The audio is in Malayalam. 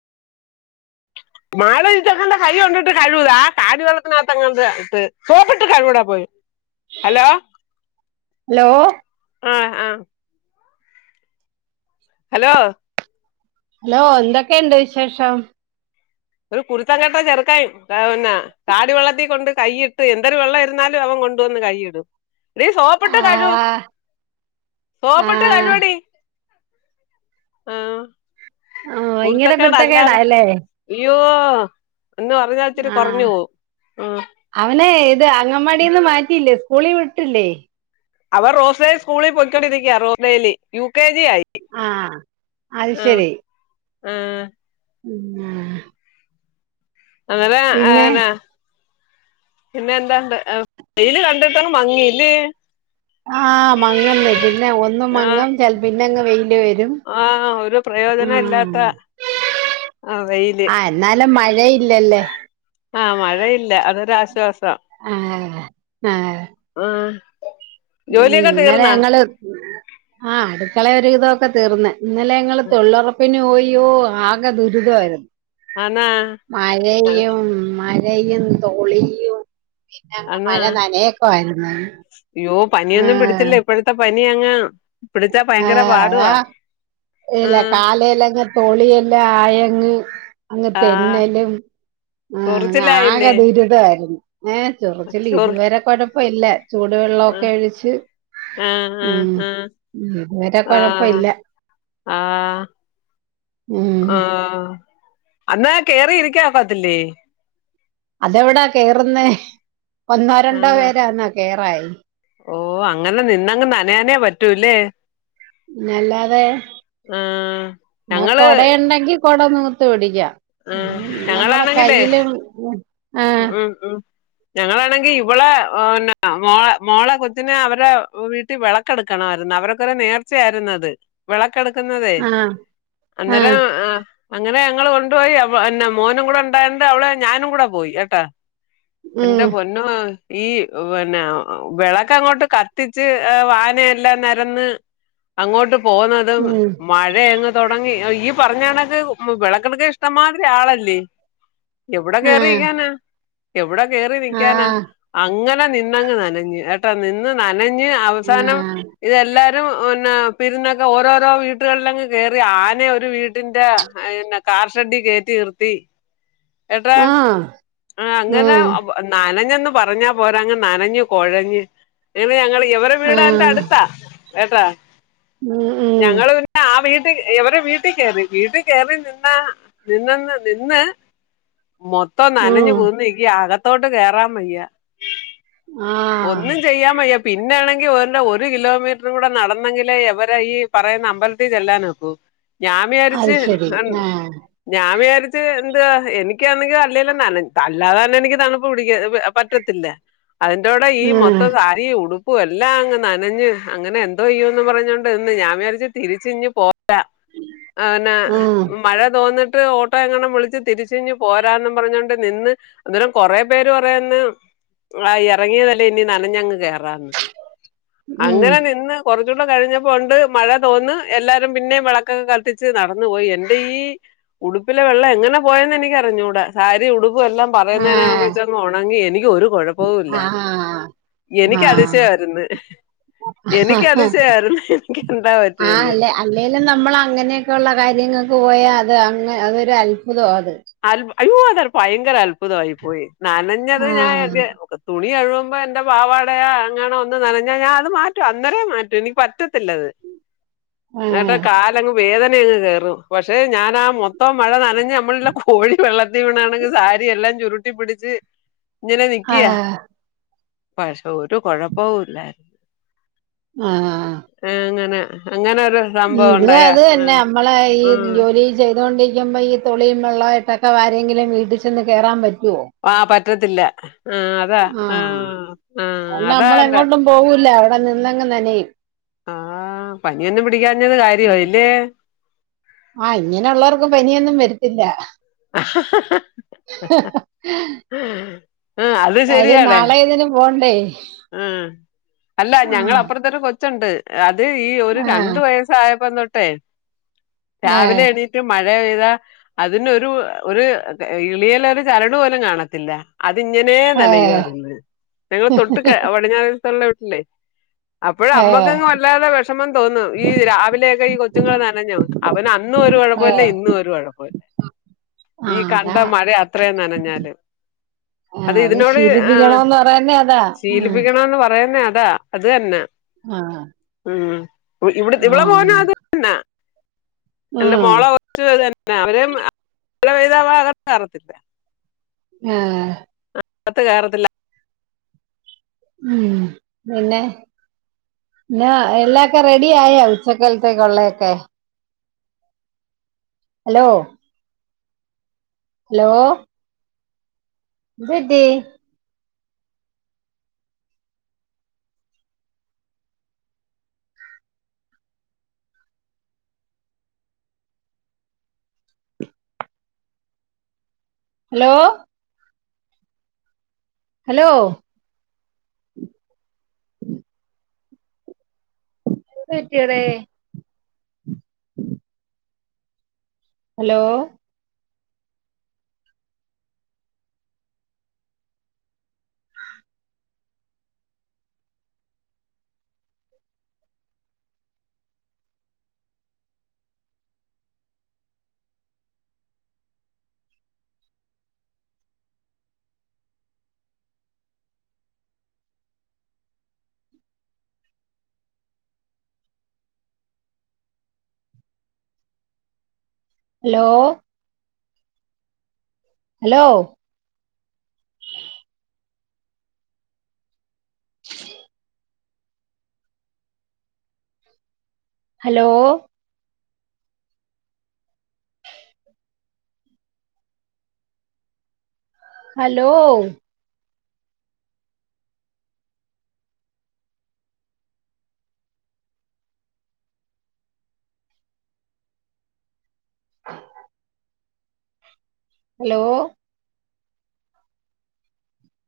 മാലയിട്ടട്ടൊണ്ട് കൈ കൊണ്ടിട്ട് കഴിവുവ ആ കാടി വെള്ളത്തിനകത്ത്ങ്ങാണ്ട് ഇട്ട് സോപ്പിട്ട് കഴുകെടോ പോയി. [unintelligible] ഹലോ ഹലോ ആഹ് ആഹ് ഹലോ? ഹലോ എന്തൊക്കെണ്ട് വിശേഷം ഒരു കുരുത്തംങ്കട്ട ചെറുക്കൻ ടായാ പിന്നെ കാടി വെള്ളത്തി കൊണ്ട് കൈയിട്ട് എന്തൊരു വെള്ളം ഇരുന്നാലും അവൻ കൊണ്ടുവന്ന് കൈയ്യിടും നീ സോപ്പിട്ട് കഴു ആഹ് സോപ്പിട്ട് ആഹ് കഴുകടി ആഹ് ആഹ് ഭയങ്കര കുരുത്തക്കേട് അല്ലാതാ കുരുത്തക്കേടാല്ലേ അയ്യോ ഒന്ന് പറഞ്ഞാൽ ഇച്ചിരി ആഹ് കകൊറഞ്ഞു പോവും അവനെ ഇത് അങ്ങവാടിന്ന് മാറ്റിയില്ലേ സ്കൂളി വിട്ടില്ലേ അവർ റോസേൽ സ്കൂളി പോയിക്കൊണ്ടിരിക്കയ റോസേൽ യു കെ ജി ആയി ആഹ് അത് ശരി ആഹ് ഉം അങ്ങനെ പിന്നെ ആയന്നെ പിന്നെ എന്തൊണ്ട് വെയില് കണ്ടിട്ടണ് മങ്ങിലെ ആഹ് മങ്ങന്നെ പിന്നെ ഒന്നു ആഹ് മങ്ങും ചെൽ പിന്നങ്ങ് വെയില് വരും ആഹ് ഒരു പ്രയോജന ഉം ഇല്ലാത്ത ആ വെയില് ഇന്നാലും മഴയില്ലല്ലേ ആഹ് മഴയില്ല അതൊരാശ്വാസം ആഹ് ആഹ് ആഹ് ഉം ജോലിയൊക്കെ ഇന്നലെ തീർന്നാ ഞങ്ങള് ആഹ് അടുക്കള ഒരു വിതമൊക്കെ തീർന്ന് ഇന്നലെ ഞങ്ങള് തൊയിലുറപ്പിന് പോയോ ആ കെ ദുരിതവായിരുന്നു ആന്നാ മഴയും മയ ഴയും തോളിയും പിന്നങ്ങ് മഴ നനയക്ക ആയിര്ന്ന് യ്യോ പനിയൊന്നും പിടിച്ചില്ലെ ഇപ്പഴത്തെ പനി അങ് പിടിച്ചാ ആ ഭയങ്കര അതാ പാടുവാ ഇല്ല ആഹ് കാലേലങ്ങ് തൊളിയെല്ലാ ആയങ്ങ് അങ്ങ് ആഹ് തെന്നലും ആഹ് ആകെ ചൊറിച്ചിലായില്ലേ ദുരിതായിരുന്നു ഏ ചൊർച്ചില് ചൊറി ഇതുവരെ കുഴപ്പ ഇല്ല ആഹ് ചൂടുവെള്ളൊക്കെ ഒഴിച്ച് ആഹ് ഉം ആഹ് ഇത് വെരെ കൊഴപ്പ ആഹ് ഇല്ല ആഹ് ഉം ആഹ് അന്നാ കേറി ഇരിക്കാ ഒക്കത്തില്ലേ അതെവിടാ കേറുന്ന ഒന്നോ രണ്ടോ പേരാന്നാ കേറായി ഓ അങ്ങനെ നിന്നങ്ങ് നനയാനേ പറ്റൂല്ലേ പിന്ന അല്ലാതെ ആഹ് പിന്ന ഞങ്ങള് കൊടയുണ്ടെങ്കി കൊട നിവർ ആഹ് [unintelligible] നമ്മുടെ ഞങ്ങളാണെങ്കിലേ കയ്യിലും ആഹ് ഉം ഉം ഞങ്ങളാണെങ്കി ഇവളെ ഇന്നെ മോളെ മോളെ കൊച്ചിനെ അവരെ വീട്ടി വെള ക്കെട് എടുക്കണമായിരുന്നു അവരൊക്കൊരെ നേർച്ചയായിര്ന്ന് അത് വെളക്കെടുക്കുന്നതേ ആഹ് ആഹ് അന്നേരം ആ അങ്ങനെ ഞങ്ങള് കൊണ്ടുപോയി പിന്നെ മോനും കൂടെ ഉണ്ടായണ്ട് അവളെ ഞാനും കൂടെ പോയി ട്ടാ ഉം എന്റെ പൊന്ന പിന്ന ഈ പിന്നെ വിളക്ക അങ്ങോട്ട് കത്തിച്ച് ആ വായനയെല്ലാം നെരന്ന് അങ്ങോട്ട് പന്നതും ഉം മഴയങ്ങ് തൊടങ്ങി ഈ പറഞ്ഞ കണക്ക് വിളക്കെടുക്ക ഇഷ്ടംമാതിരി ആളല്ലേ എവിടെ ആഹ് കേറിയിക്കാന എവിടെ കേറി നിക്കാനാ ആഹ് അങ്ങനെ നിന്നങ്ങ് നനഞ് നിന്ന് നനഞ്ഞ് അവസാനം ആഹ് ഇതെല്ലാരും പിന്നെ പിരുന്നൊക്കെ ഓരോരോ വീട്ടുകളിലങ്ങ് കേറി ആന ഒരു വീട്ടിന്റെെ കാർഷഡി കയറ്റി നിർത്തി ഏട്ടാ ആഹ് ആഹ് അങ്ങനെ ഉം നനഞ്ഞന്ന് പറഞ്ഞാ പോരാ അങ്ങ് നനഞ്ഞഞ് കോഴഞ്ഞ് നിങ്ങള് ഞങ്ങളി ഇവരെ വീട് അയിന്റെ ആഹ് അടുത്താ ഏട്ടാ ഉം ഉം ഞങ്ങള് പിന്നെ ആ വീട്ടിൽ എവടെ വീട്ടിൽ കറി വീട്ടിൽ കയറി നിന്ന നിന്നന്ന് നിന്നെ മൊത്തം തം നനഞ്ഞു ഉം കുന്നി നിക്ക ആകത്തോട്ട് കേറാ മയ്യ ആഹ് ഒന്നും ചെയ്യാമയ്യ പിന്നൊണെങ്കിൽ അവടെ ഒരു കിലോമീറ്ററ കൂടെ നടന്നെങ്കിലേ എവര് ഈ പറയുന്ന അമ്പലത്തിൽ ചെല്ലാൻ നോക്കു ഞാൻ അത് വിചാരിച്ച് ശരി ആഹ് ഞാൻ വിചാരിച്ച് എന്താ എനിക്കാന്നെങ്കിൽ അല്ലേലും നനഞ്ഞു അല്ലാതെ തന്നെ എനിക്ക് തണുപ്പ് പിട പറ്റത്തില്ല അതിന്റെറ കൂടെ ഈ ഉം മൊത്തം ഈ ഉടുപ്പും എല്ലാം അങ്ങ് നനഞ്ഞ് അങ്ങനെ എന്തോ ചെയയോന്ന് പറഞ്ഞോണ്ട് ഇന്ന് ഞാൻ വിചാരിചു തിരിച്ച് ഇങ് പോ [unintelligible] ആണ ഉം മഴ തോന്നിട്ട് ഓ ട്ടോ എങ്ങാനും വിളച്ച് തിരിച്ചിങ് പോരാന്നും പറഞ്ഞു കൊണ്ട് നിന്ന് അന്നേരം കൊറെേ പേര് പറയാന്ന് ആ ഇറങ്ങിയതല്ലേ ഇനി നനഞ്ഞങ്ങ് കേയറാന്ന് ഉം അങ്ങനെ നിന്ന് കുറച്ചൂടെ കഴിഞ്ഞപ്പോണ്ട് മഴ തോന്ന്ന്ന് എല്ലാരും പിന്നേ വിളക്കൊക്കെ കത്തിച്ച് നടന്നു പോയി എൻന്റെ ഈ ഉടുപ്പിലെ വെള്ളം എങ്ങനെ പോയെന്ന് എനക്ക് അറിഞ്ഞൂടെ സാരി ഉടുപ്പ എല്ലാം പറയുന്നതിനക ആഹ് വെച്ചോണെങ്കിൽ എനിക്ക് ഒരു കുഴപ്പവും ആഹ് ഇല്ലായിരുന്നു എനിക്ക് ആഹ് അതിശയയിരുന്നു എനിക്കതിശയായിരുന്നു എനിക്കെന്താ ആ പറ്റിയെ അല്ല അല്ലെങ്കലും നമ്മൾ അങ്ങനെയൊക്കെള്ള കാര്യങ്ങൾക്ക് പോയാ അത് അ അതൊരു അത്ഭുതം അത് അ അയ്യോ അതാ ഭയങ്കര അത്ഭുതമായി പോയി നനഞ്ഞത് ഞാൻ ആഹ് തുണി എഴുകുമ്പോ എന്റെ പാവാടയാ അങ്ങനണ ഒന്ന് നനഞ്ഞാൽ ഞാൻ അത് മാറ്റും അന്നേം മാറ്റും എനിക്ക് പറ്റത്തില്ലത് ഉം ട്ടാ കാലങ്ങ് വേദന അങ്ങ് കേറു പക്ഷേ ഞാനൻാ മൊത്തം മഴ നനഞ്ഞ് നമ്മള കോഴി വെള്ളത്തി വീണാണെങ്കിൽ സാരിയെല്ലാം ചുരുട്ടിപ്പിടിച്ച് ഇന്നലെ നിക്കിയാ ആഹ് പക്ഷെ ഒരു കൊഴപ്പവല്ലായി ആഹ ആ ആഹ് അങ്ങനെ അങ്ങനെരു ഇത് അത് തന്നെ നമ്മളെ ഈ ആഹ് ജോലി ചെയ്തൊണ്ടിരിക്കുമ്പോ ഈ തുളിയും വെള്ളമായിട്ടൊക്കെ ആരെങ്കിലും വീട്ടിൽ ചെന്ന് കേയറാ പറ്റുവോ ആഹ് പറ്റത്തില്ല ആഹ് അതാ ആഹ് ആഹ് അതുകൊണ്ട് അതാ എറെ നമ്മളെങ്ങോട്ടും പോവൂല്ല അവിടെ നിന്നെങ്ങും നനെയും ആഹ പനിയൊന്നും പിടിക്കാഞ്ഞത് ഉം കാര്യോല്ലേ ആഹ് ഇങ്ങനെുള്ളവർക്ക് പനിയൊന്നും വരത്തില്ല ആ അത് കാര്യം നാളെ ഏതിനും പോണ്ടേ ആഹ് അല്ല ഞങ്ങ ആഹ് അപ്പുറത്തൊ ഒരു കൊച്ചുണ്ട് അത് ഈ ഒരു ആഹ് രണ്ട വയസ്സായപ്പോ തോട്ടെ രാവിലെ എണീ മ മഴെയ്താ അതിനൊരു ഒരു ഇളിയല ഒരു ചരണ പോലും കാണത്തില്ല അതിങ്ങനെ ആഹ് നനയുമായിരുന്നു ഞങ്ങള്ൾ തൊട്ട് കെ വടഞ്ഞാറ തൊള്ള വട്ടലേ അപ്പോഴ ആഹ് ആഹ് അമ്മക്കങ്ങങ് വല്ലാതെ വിഷമം തോന്നും, ഈ രാവിലെയൊക്കെ ഈ കൊച്ചുങ്ങൾ നനഞ്ഞോ അവന അന്നും ഒരു കുഴപ്പം ആഹ് ല്ല ഇന്നും ഒരു കുഴപ്പമില്ല ഈ ആഹ് കണ്ട അതാ മഴ അതത്രേം നനഞ്ഞാല് ആഹ് അത് ഇതിനോട് ആഹ് ശീലിപ്പിക്കണോന്ന് [unintelligible] ആഹ് ശീലിപ്പിക്കണന്ന് പറയുന്നേ അതാ അത് തന്നെ ആഹ് ഉം ഇവിടെ ഇവടെ ആഹ് ഉം മോനു അതെന്നാ ന്റെ മോള [unintelligible] ആഹ് കത്ത് കേറത്ത്ല്ല ഉം പിന്നെ ലാ എല്ലാക്കെ റെഡിയായോ ഉച്ചക്കാൽത്തേക്കുള്ളൊക്കെ ഹലോ ഹലോ ദ് ട്ടി ഹലോ ഹലോ ത് റ്റ്യാടെ hello hello hello hello hello hello